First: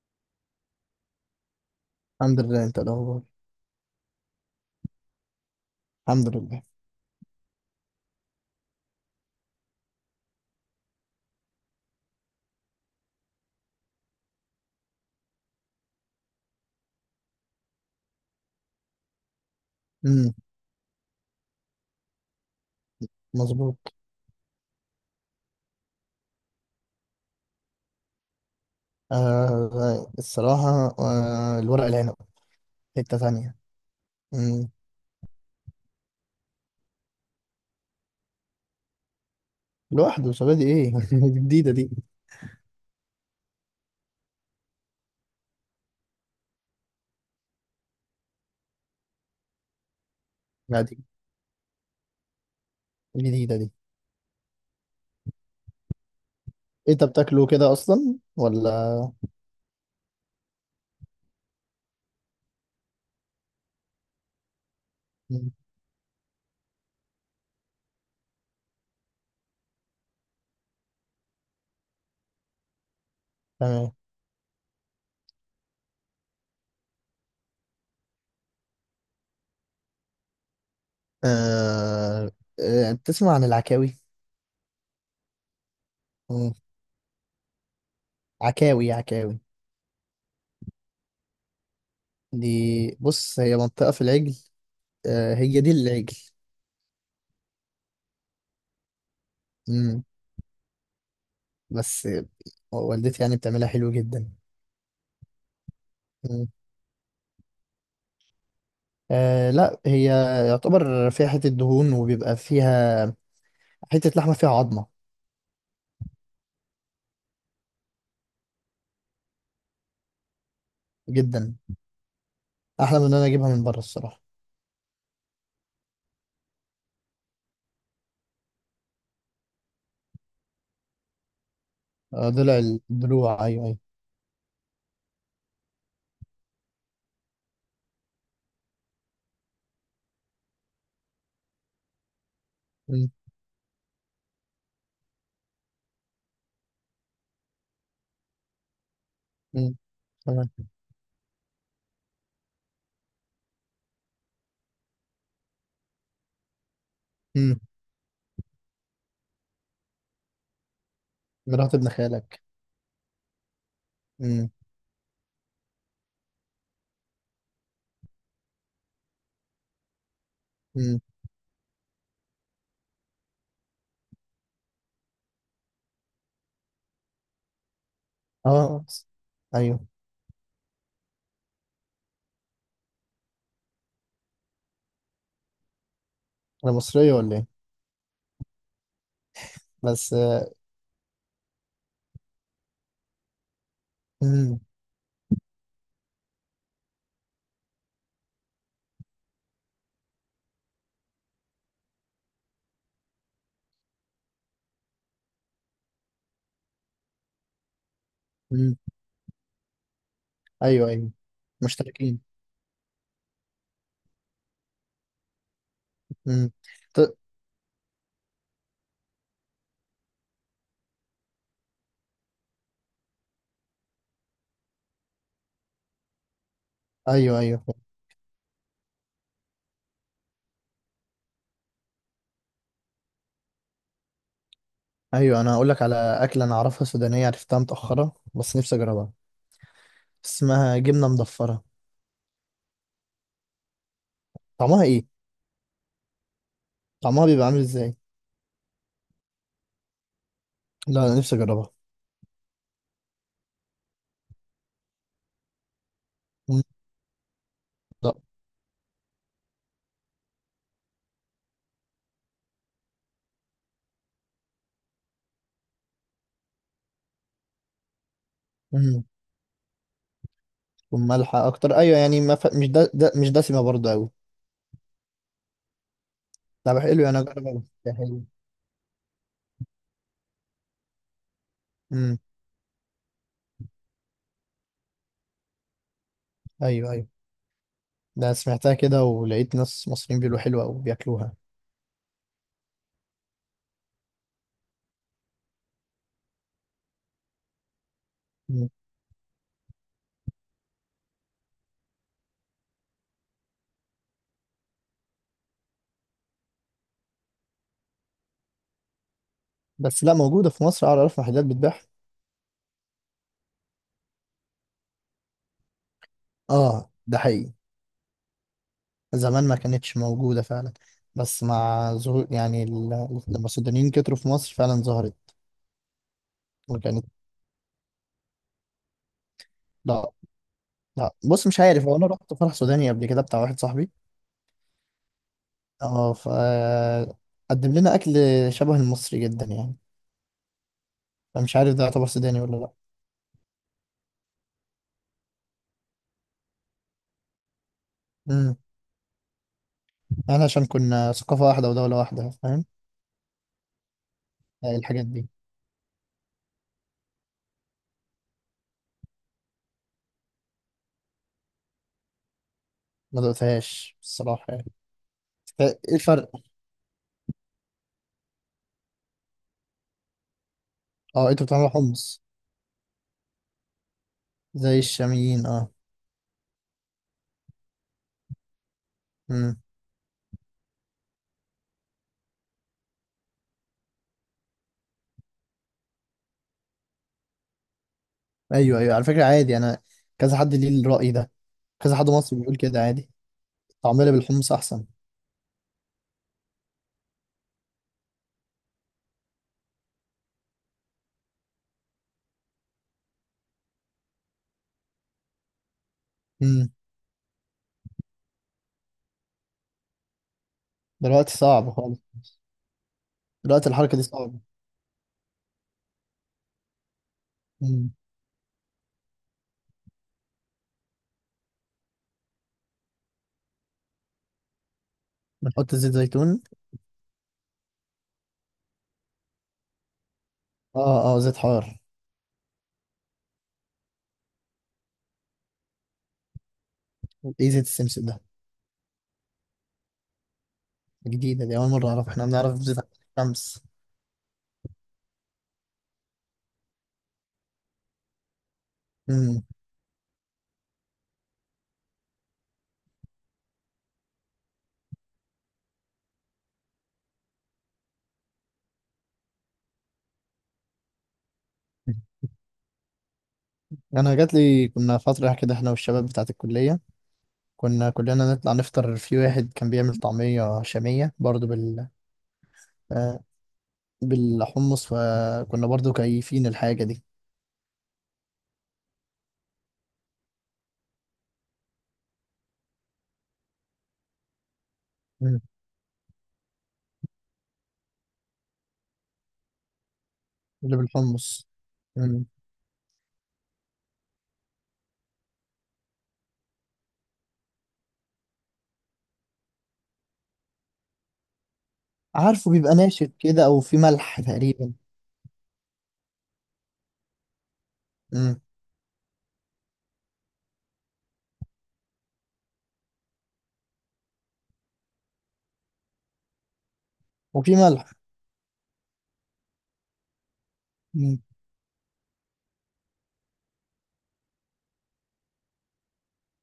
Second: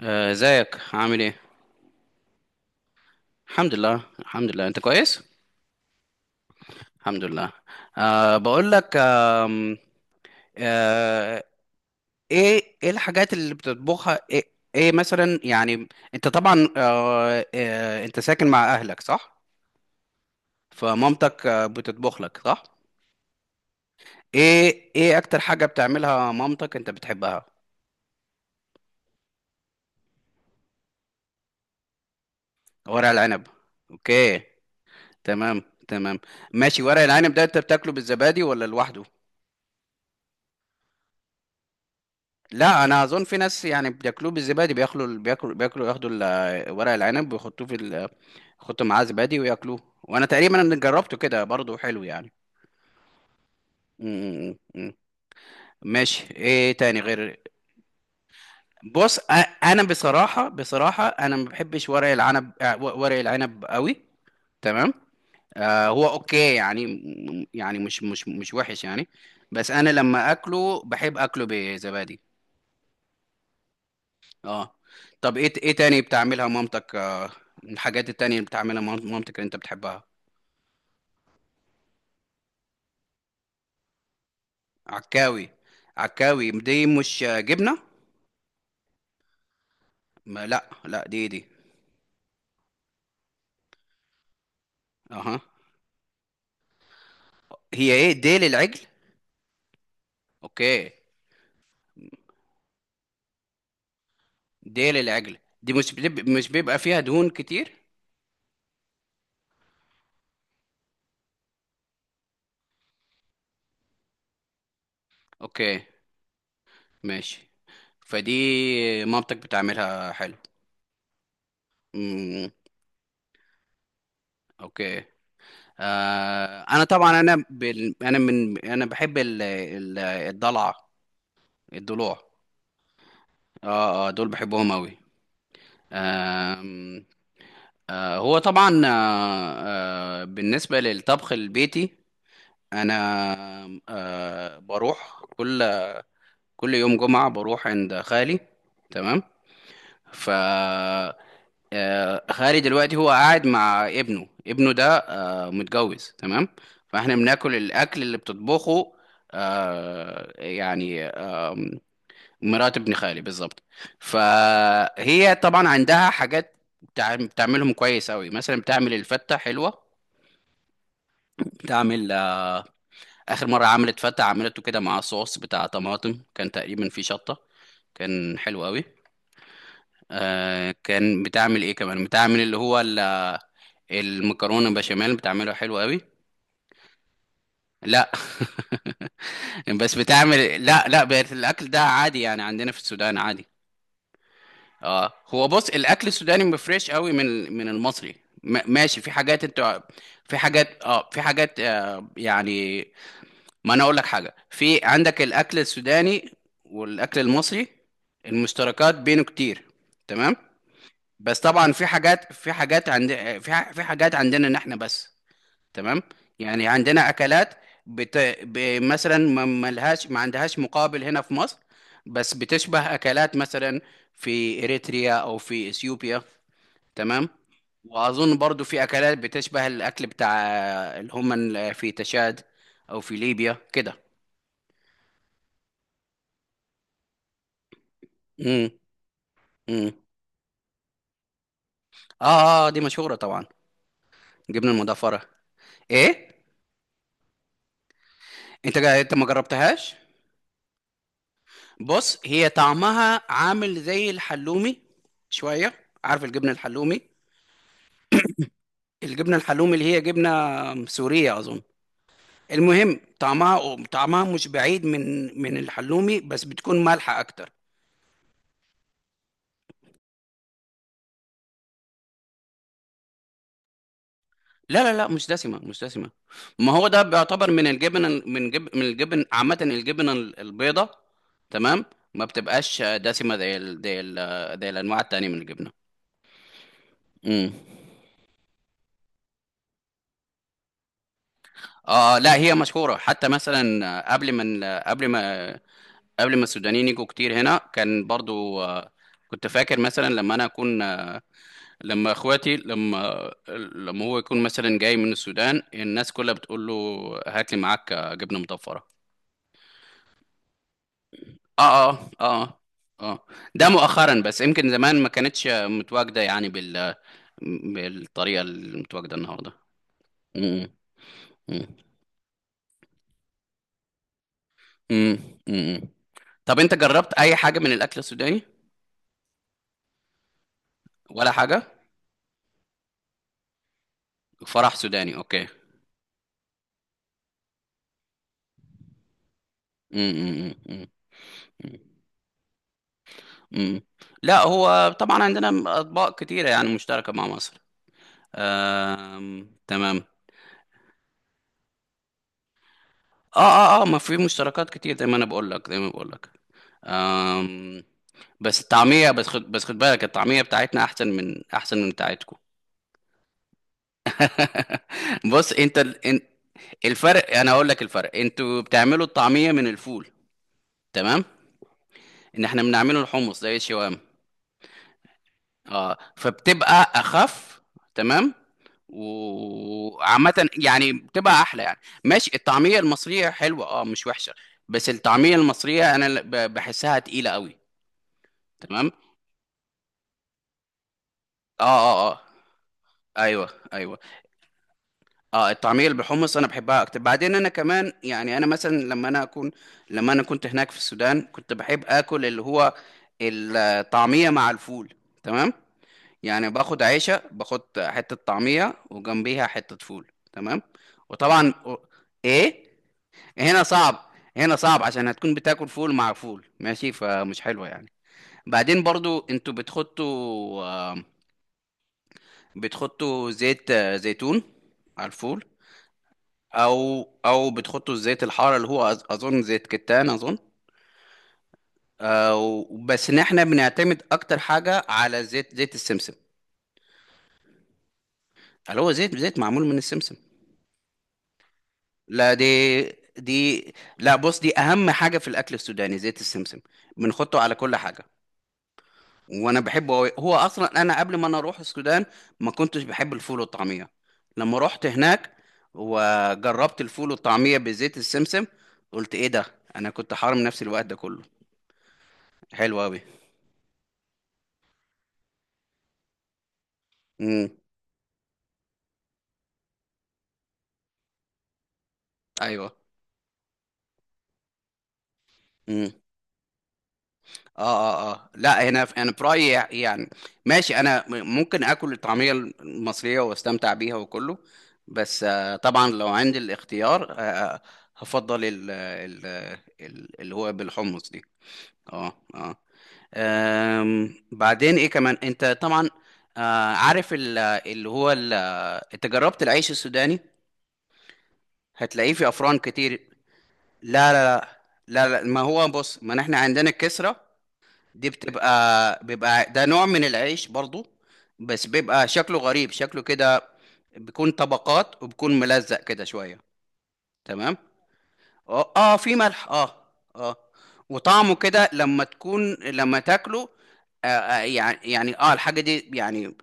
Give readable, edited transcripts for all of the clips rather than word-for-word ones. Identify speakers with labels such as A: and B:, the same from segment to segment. A: آه، ازيك عامل ايه.
B: الحمد لله. انت إيه الاخبار؟
A: الحمد لله انت كويس.
B: الحمد لله.
A: الحمد لله. أه بقول لك آه، ايه الحاجات اللي بتطبخها ايه، إيه مثلا يعني انت طبعا أه آه، انت ساكن مع اهلك صح؟
B: امم.
A: فمامتك بتطبخ لك صح؟
B: مظبوط.
A: ايه اكتر حاجة بتعملها مامتك انت بتحبها؟
B: آه الصراحه، الورق العنب.
A: ورق
B: حته
A: العنب.
B: ثانيه.
A: اوكي.
B: امم.
A: تمام. ماشي، ورق العنب ده انت بتاكله بالزبادي ولا لوحده؟
B: لوحده، شبابي ايه جديده دي.
A: لا انا اظن في ناس يعني بياكلوه بالزبادي، بياكلوا ياخدوا ورق العنب ويحطوه في يحطوا معاه زبادي وياكلوه، وانا تقريبا أنا
B: لا، دي
A: جربته كده برضه حلو يعني.
B: جديده دي.
A: م- م- م- م. ماشي، ايه
B: إيه،
A: تاني
B: انت
A: غير؟
B: بتاكله كده اصلا ولا؟
A: بص أ- انا بصراحه انا ما بحبش ورق العنب، ورق العنب قوي. تمام.
B: مم.
A: آه هو اوكي يعني، يعني مش وحش يعني. بس انا لما اكله بحب اكله بزبادي.
B: تمام.
A: اه. طب ايه تاني بتعملها مامتك، من الحاجات التانية اللي بتعملها مامتك اللي انت بتحبها؟
B: آه آه، بتسمع عن العكاوي؟
A: عكاوي. عكاوي
B: مم.
A: دي مش جبنة؟
B: عكاوي عكاوي
A: ما لا دي دي.
B: دي. بص، هي منطقه في العجل. آه
A: اها.
B: هي دي العجل.
A: هي ايه ديل العجل؟
B: امم.
A: اوكي.
B: بس والدتي يعني بتعملها حلو جدا.
A: ديل العجل دي مش مش بيبقى فيها دهون كتير؟
B: آه لا، هي يعتبر فيها حتة دهون وبيبقى فيها حتة لحمة فيها عظمة.
A: اوكي. ماشي. فدي مامتك بتعملها حلو.
B: جدا.
A: امم.
B: أحلى من إن أنا أجيبها من بره الصراحة.
A: اوكي. آه انا طبعا، انا بال... انا من انا بحب الضلع،
B: آه
A: الضلوع.
B: ضلع. الضلوع، أيوه أيوه.
A: اه اه دول بحبهم قوي. آم، آه هو طبعا، بالنسبة للطبخ البيتي انا
B: مم.
A: بروح كل يوم جمعة بروح عند خالي. تمام.
B: مم.
A: ف
B: تمام.
A: خالي دلوقتي هو قاعد مع ابنه، ابنه ده متجوز، تمام، فاحنا بناكل
B: مم.
A: الاكل اللي بتطبخه، يعني
B: مرات ابن خالك.
A: مرات ابن خالي بالظبط.
B: مم.
A: فهي طبعا عندها حاجات بتعملهم كويس قوي. مثلا بتعمل الفته حلوه،
B: مم.
A: بتعمل اخر مره عملت فته، عملته كده مع صوص بتاع طماطم كان تقريبا فيه شطه، كان حلو قوي.
B: أه. أيوه.
A: آه كان بتعمل ايه كمان، بتعمل اللي هو المكرونه بشاميل بتعملها حلو قوي.
B: أنا مصرية ولا إيه؟
A: لا بس
B: بس.
A: بتعمل، لا بقت الاكل ده عادي يعني، عندنا في السودان عادي.
B: مم.
A: اه هو بص الاكل السوداني مفرش قوي من المصري. ماشي، في حاجات انت، في حاجات يعني، ما انا اقول لك حاجه، في عندك الاكل السوداني والاكل المصري،
B: مم.
A: المشتركات بينه كتير. تمام.
B: أيوه أيوه.
A: بس طبعا في
B: مشتركين.
A: حاجات، في حاجات عند في حاجات عندنا ان احنا بس، تمام،
B: مم.
A: يعني
B: ط-
A: عندنا اكلات بت... مثلا ما ملهاش، ما عندهاش مقابل هنا في مصر، بس بتشبه اكلات مثلا في اريتريا او في اثيوبيا. تمام.
B: أيوه أيوه.
A: واظن برضو في اكلات بتشبه الاكل بتاع اللي هم في تشاد او في ليبيا كده.
B: أيوه، أنا هقول لك على أكلة أنا أعرفها سودانية، عرفتها متأخرة بس
A: امم.
B: نفسي أجربها.
A: امم.
B: اسمها جبنة مضفرة.
A: اه اه دي مشهوره طبعا، جبنه
B: طعمها إيه؟
A: المضافره. ايه؟
B: طعمها بيبقى عامل ازاي؟
A: انت ما جربتهاش؟
B: لا، انا نفسي اجربها.
A: بص هي طعمها عامل زي الحلومي شويه. عارف الجبنه
B: مم.
A: الحلومي؟
B: لا.
A: الجبنة الحلومي اللي هي جبنة سورية أظن. المهم طعمها، طعمها مش بعيد من الحلومي، بس بتكون مالحة أكتر.
B: مم. تكون مالحه اكتر، ايوه يعني ما ف... مش ده, ده مش دسمه برضه قوي.
A: لا لا مش دسمة، مش دسمة. ما
B: طب
A: هو
B: حلو،
A: ده
B: يعني
A: بيعتبر
B: اجربها،
A: من
B: ده
A: الجبن،
B: حلو.
A: من الجبن عامة، الجبن البيضة. تمام.
B: امم.
A: ما بتبقاش دسمة زي زي الأنواع التانية من الجبنة.
B: ايوه ايوه.
A: امم.
B: ده سمعتها كده ولقيت ناس مصريين بيقولوا حلوه وبياكلوها.
A: اه لا هي مشهورة حتى. مثلا قبل ما السودانيين يجوا كتير هنا كان برضو،
B: مم.
A: كنت فاكر مثلا لما انا اكون، لما اخواتي لما لما هو يكون مثلا جاي من السودان الناس كلها بتقول له هات لي معاك جبنه مطفره.
B: بس لا، موجوده في مصر، اعرف محلات بتبيعها.
A: اه اه اه اه. ده مؤخرا بس، يمكن زمان ما كانتش متواجده يعني
B: اه، ده حقيقي.
A: بالطريقه المتواجده
B: زمان
A: النهارده.
B: ما كانتش موجوده
A: امم
B: فعلا. بس
A: امم
B: مع ظهور يعني لما السودانيين كتروا في مصر فعلا
A: امم
B: ظهرت.
A: امم. طب انت
B: وكانت.
A: جربت اي حاجه من الاكل السوداني
B: لا. لا،
A: ولا
B: بص مش
A: حاجه؟
B: عارف، هو انا رحت فرح سوداني قبل كده بتاع واحد صاحبي.
A: فرح سوداني، اوكي.
B: اه، قدم لنا اكل شبه المصري جدا يعني.
A: امم امم امم
B: فمش عارف ده يعتبر سوداني ولا لا.
A: امم. لا هو طبعا عندنا اطباق كتيره يعني مشتركه مع مصر.
B: امم.
A: تمام.
B: احنا عشان كنا ثقافه واحده ودوله واحده، فاهم.
A: اه ما في مشتركات
B: آه،
A: كتير
B: الحاجات
A: زي ما انا
B: دي.
A: بقول لك، آم... بس الطعمية، بس خد بس خد بالك الطعمية بتاعتنا احسن من بتاعتكم.
B: ما دقتهاش الصراحه يعني.
A: بص انت
B: ايه
A: ال... ان-
B: الفرق؟
A: الفرق، انا اقول لك الفرق، انتوا بتعملوا الطعمية من الفول، تمام،
B: اه، انتوا بتعملوا حمص
A: ان احنا بنعمله الحمص زي الشوام.
B: زي الشاميين اه.
A: اه فبتبقى اخف، تمام،
B: امم.
A: وعامة يعني بتبقى احلى يعني. ماشي الطعمية المصرية حلوة، اه مش وحشة، بس الطعمية المصرية انا بحسها تقيلة قوي.
B: ايوه
A: تمام.
B: ايوه، على فكره عادي انا. كذا حد ليه الراي ده. كذا حد
A: اه.
B: مصري بيقول كده عادي.
A: ايوه ايوه.
B: طعمنا بالحمص احسن.
A: اه الطعمية اللي بالحمص انا بحبها اكتر. بعدين انا كمان يعني انا مثلا لما انا اكون، لما انا كنت هناك في السودان كنت بحب اكل اللي هو الطعمية مع الفول. تمام، يعني
B: امم.
A: باخد عيشة، باخد حتة طعمية وجنبيها حتة فول، تمام.
B: دلوقتي
A: وطبعا
B: صعب
A: و-
B: خالص.
A: ايه، هنا
B: دلوقتي الحركه دي
A: صعب.
B: صعبه.
A: هنا صعب عشان هتكون بتاكل فول مع فول ماشي، فمش حلوة يعني.
B: امم.
A: بعدين برضو انتوا بتحطوا، آم، بتحطوا زيت زيتون على الفول.
B: بنحط زيت زيتون.
A: او او بتحطوا الزيت الحار اللي هو اظن زيت كتان اظن.
B: اه اه، زيت حار.
A: أو بس ان احنا بنعتمد اكتر حاجة على زيت السمسم،
B: ايه زيت السمسم ده؟
A: اللي هو زيت معمول من السمسم.
B: جديدة دي، أول مرة أعرف. إحنا
A: لا
B: بنعرف بزيت
A: دي
B: الشمس.
A: دي لا بص دي اهم حاجه في الاكل السوداني، زيت السمسم بنحطه على كل حاجه.
B: أمم.
A: وانا بحبه أوي. هو اصلا انا قبل ما انا اروح السودان ما كنتش بحب الفول والطعميه، لما رحت هناك وجربت الفول والطعميه بزيت السمسم قلت ايه ده، انا كنت حارم نفسي الوقت ده كله، حلو قوي.
B: أنا جات لي كنا فترة كده إحنا والشباب بتاعة الكلية،
A: امم.
B: كنا كلنا نطلع نفطر في واحد كان بيعمل طعمية شامية برضو
A: ايوه.
B: آه، بالحمص، فكنا برضو كيفين الحاجة دي.
A: اه اه لا هنا انا برايي يعني، ماشي انا ممكن اكل الطعميه المصريه واستمتع بيها وكله، بس
B: أمم.
A: طبعا لو عندي الاختيار، هفضل اللي هو
B: اللي
A: بالحمص دي.
B: بالحمص.
A: اه
B: أمم.
A: اه. بعدين ايه كمان، انت طبعا عارف انت جربت العيش السوداني؟ هتلاقيه في
B: عارفه
A: افران
B: بيبقى
A: كتير.
B: ناشف كده أو في
A: لا
B: ملح
A: لا
B: تقريبا.
A: لا. لا ما هو بص ما احنا عندنا الكسرة دي،
B: أمم.
A: بيبقى ده نوع من العيش برضو، بس بيبقى شكله غريب، شكله كده بيكون طبقات وبيكون ملزق كده شوية.
B: وفي
A: تمام.
B: ملح.
A: اه في ملح اه اه.
B: أمم.
A: وطعمه كده لما تكون لما تاكله، يعني الحاجة دي يعني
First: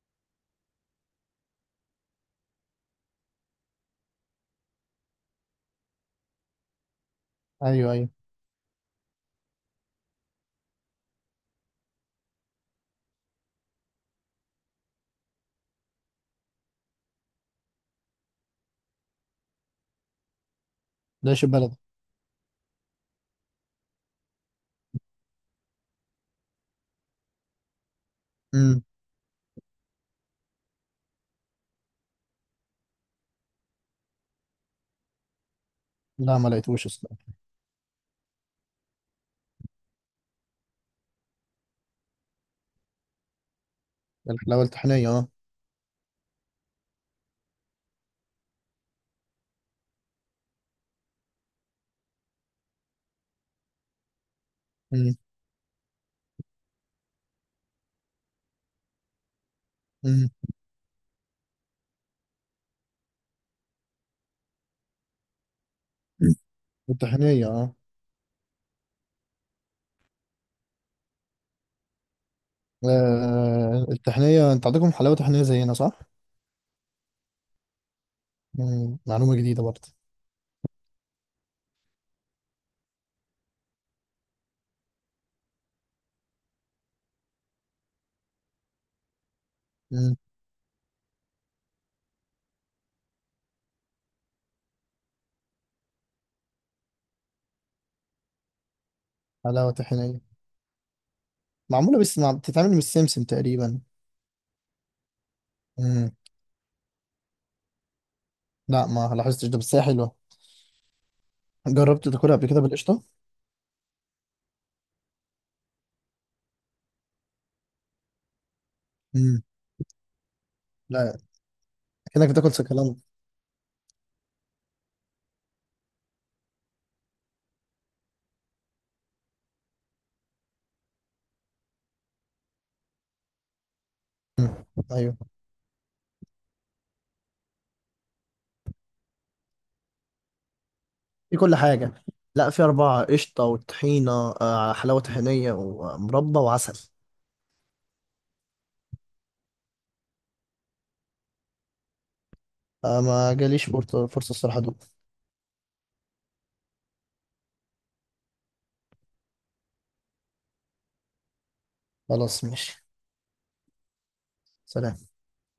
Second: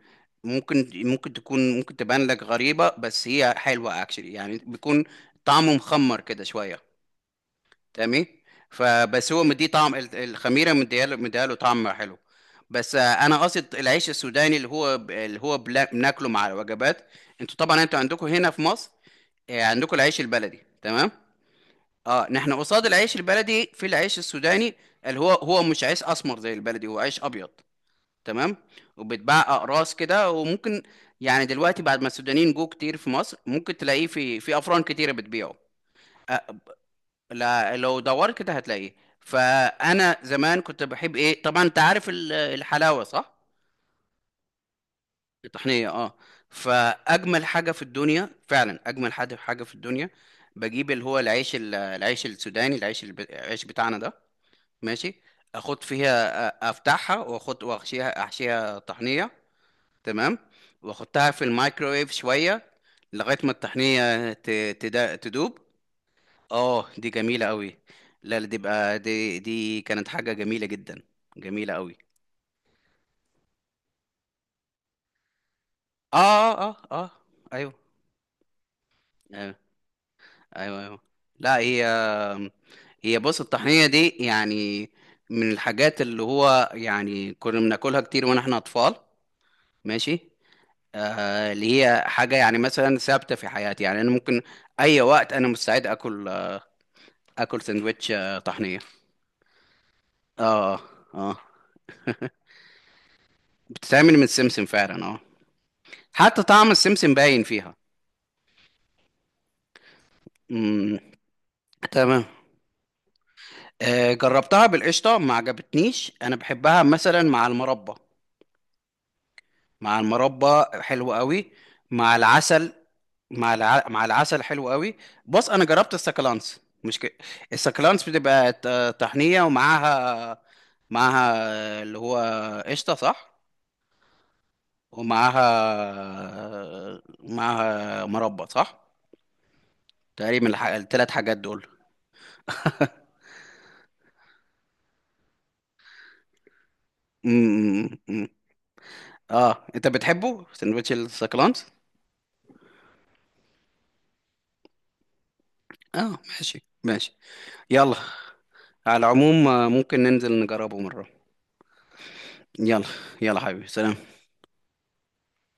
A: ممكن تبان لك غريبة، بس هي حلوة اكشلي يعني، بيكون طعمه مخمر كده شوية.
B: أيوه أيوه.
A: تمام. فبس هو مديه طعم الخميره، مديها له طعم حلو. بس انا قصد العيش السوداني اللي هو بناكله مع الوجبات. انتوا عندكم هنا في مصر عندكم العيش البلدي، تمام.
B: ناشف بلدي.
A: اه نحن قصاد العيش البلدي في العيش السوداني، اللي هو مش عيش اسمر زي البلدي، هو عيش ابيض، تمام.
B: أمم.
A: وبيتباع اقراص كده، وممكن يعني دلوقتي بعد ما السودانيين جو كتير في مصر ممكن تلاقيه في افران كتيره بتبيعه.
B: لا،
A: آه،
B: ما لقيتوش أصلا.
A: لا لو دورت كده هتلاقيه. فانا زمان كنت بحب ايه، طبعا انت عارف الحلاوه صح؟
B: الحلاوة الطحينية أه.
A: الطحنيه اه. فاجمل حاجه في الدنيا فعلا، اجمل حاجه في الدنيا، بجيب اللي هو العيش العيش بتاعنا ده، ماشي،
B: أمم.
A: افتحها احشيها طحنيه،
B: أمم.
A: تمام، واحطها في الميكرويف شويه لغايه ما الطحنيه تدوب. اه دي جميلة
B: الطحينية اه.
A: قوي. لا لا، دي بقى، دي كانت حاجة جميلة جدا، جميلة قوي.
B: آه التحنية، انت عندكم حلاوة تحنية زينا صح؟
A: اه اه. ايوه
B: مم. معلومة
A: ايوه
B: جديدة برضه.
A: ايوه، أيوة. لا هي هي بص الطحينة دي يعني من الحاجات اللي هو يعني كنا بناكلها كتير وانا اطفال،
B: مم.
A: ماشي، آه اللي هي حاجة يعني مثلا ثابتة في حياتي، يعني انا ممكن اي وقت انا مستعد اكل، اكل سندوتش طحنية.
B: حلاوة تحنية
A: اه. اه
B: معمولة، بس بتتعمل من السمسم تقريبا.
A: بتتعمل من السمسم فعلا اه،
B: مم.
A: حتى طعم السمسم باين فيها.
B: لا، ما لاحظتش ده، بس هي حلوة.
A: مم.
B: جربت
A: تمام.
B: تاكلها قبل كده بالقشطة؟
A: جربتها بالقشطة ما عجبتنيش، أنا بحبها مثلا مع المربى،
B: مم.
A: مع المربى حلو
B: لا.
A: قوي، مع
B: كأنك بتاكل
A: العسل،
B: سكالانت.
A: مع العسل حلو قوي. بص أنا جربت السكالانس مش ك... السكالانس بتبقى طحنية ومعاها، معاها اللي هو قشطة صح،
B: ايوه.
A: معاها مربى صح، تقريبا الثلاث
B: في
A: حاجات
B: كل
A: دول.
B: حاجة. لا، في أربعة: قشطة وطحينة. آه حلاوة طحينية ومربى وعسل.
A: مم. مم. مم. اه انت بتحبه سندوتش السكالانس؟
B: آه، ما جاليش فرصة، فرصة الصراحة دوق.
A: اه ماشي ماشي. يلا، على العموم ممكن ننزل نجربه مرة.
B: خلاص ماشي.
A: يلا. يلا حبيبي، سلام.
B: سلام.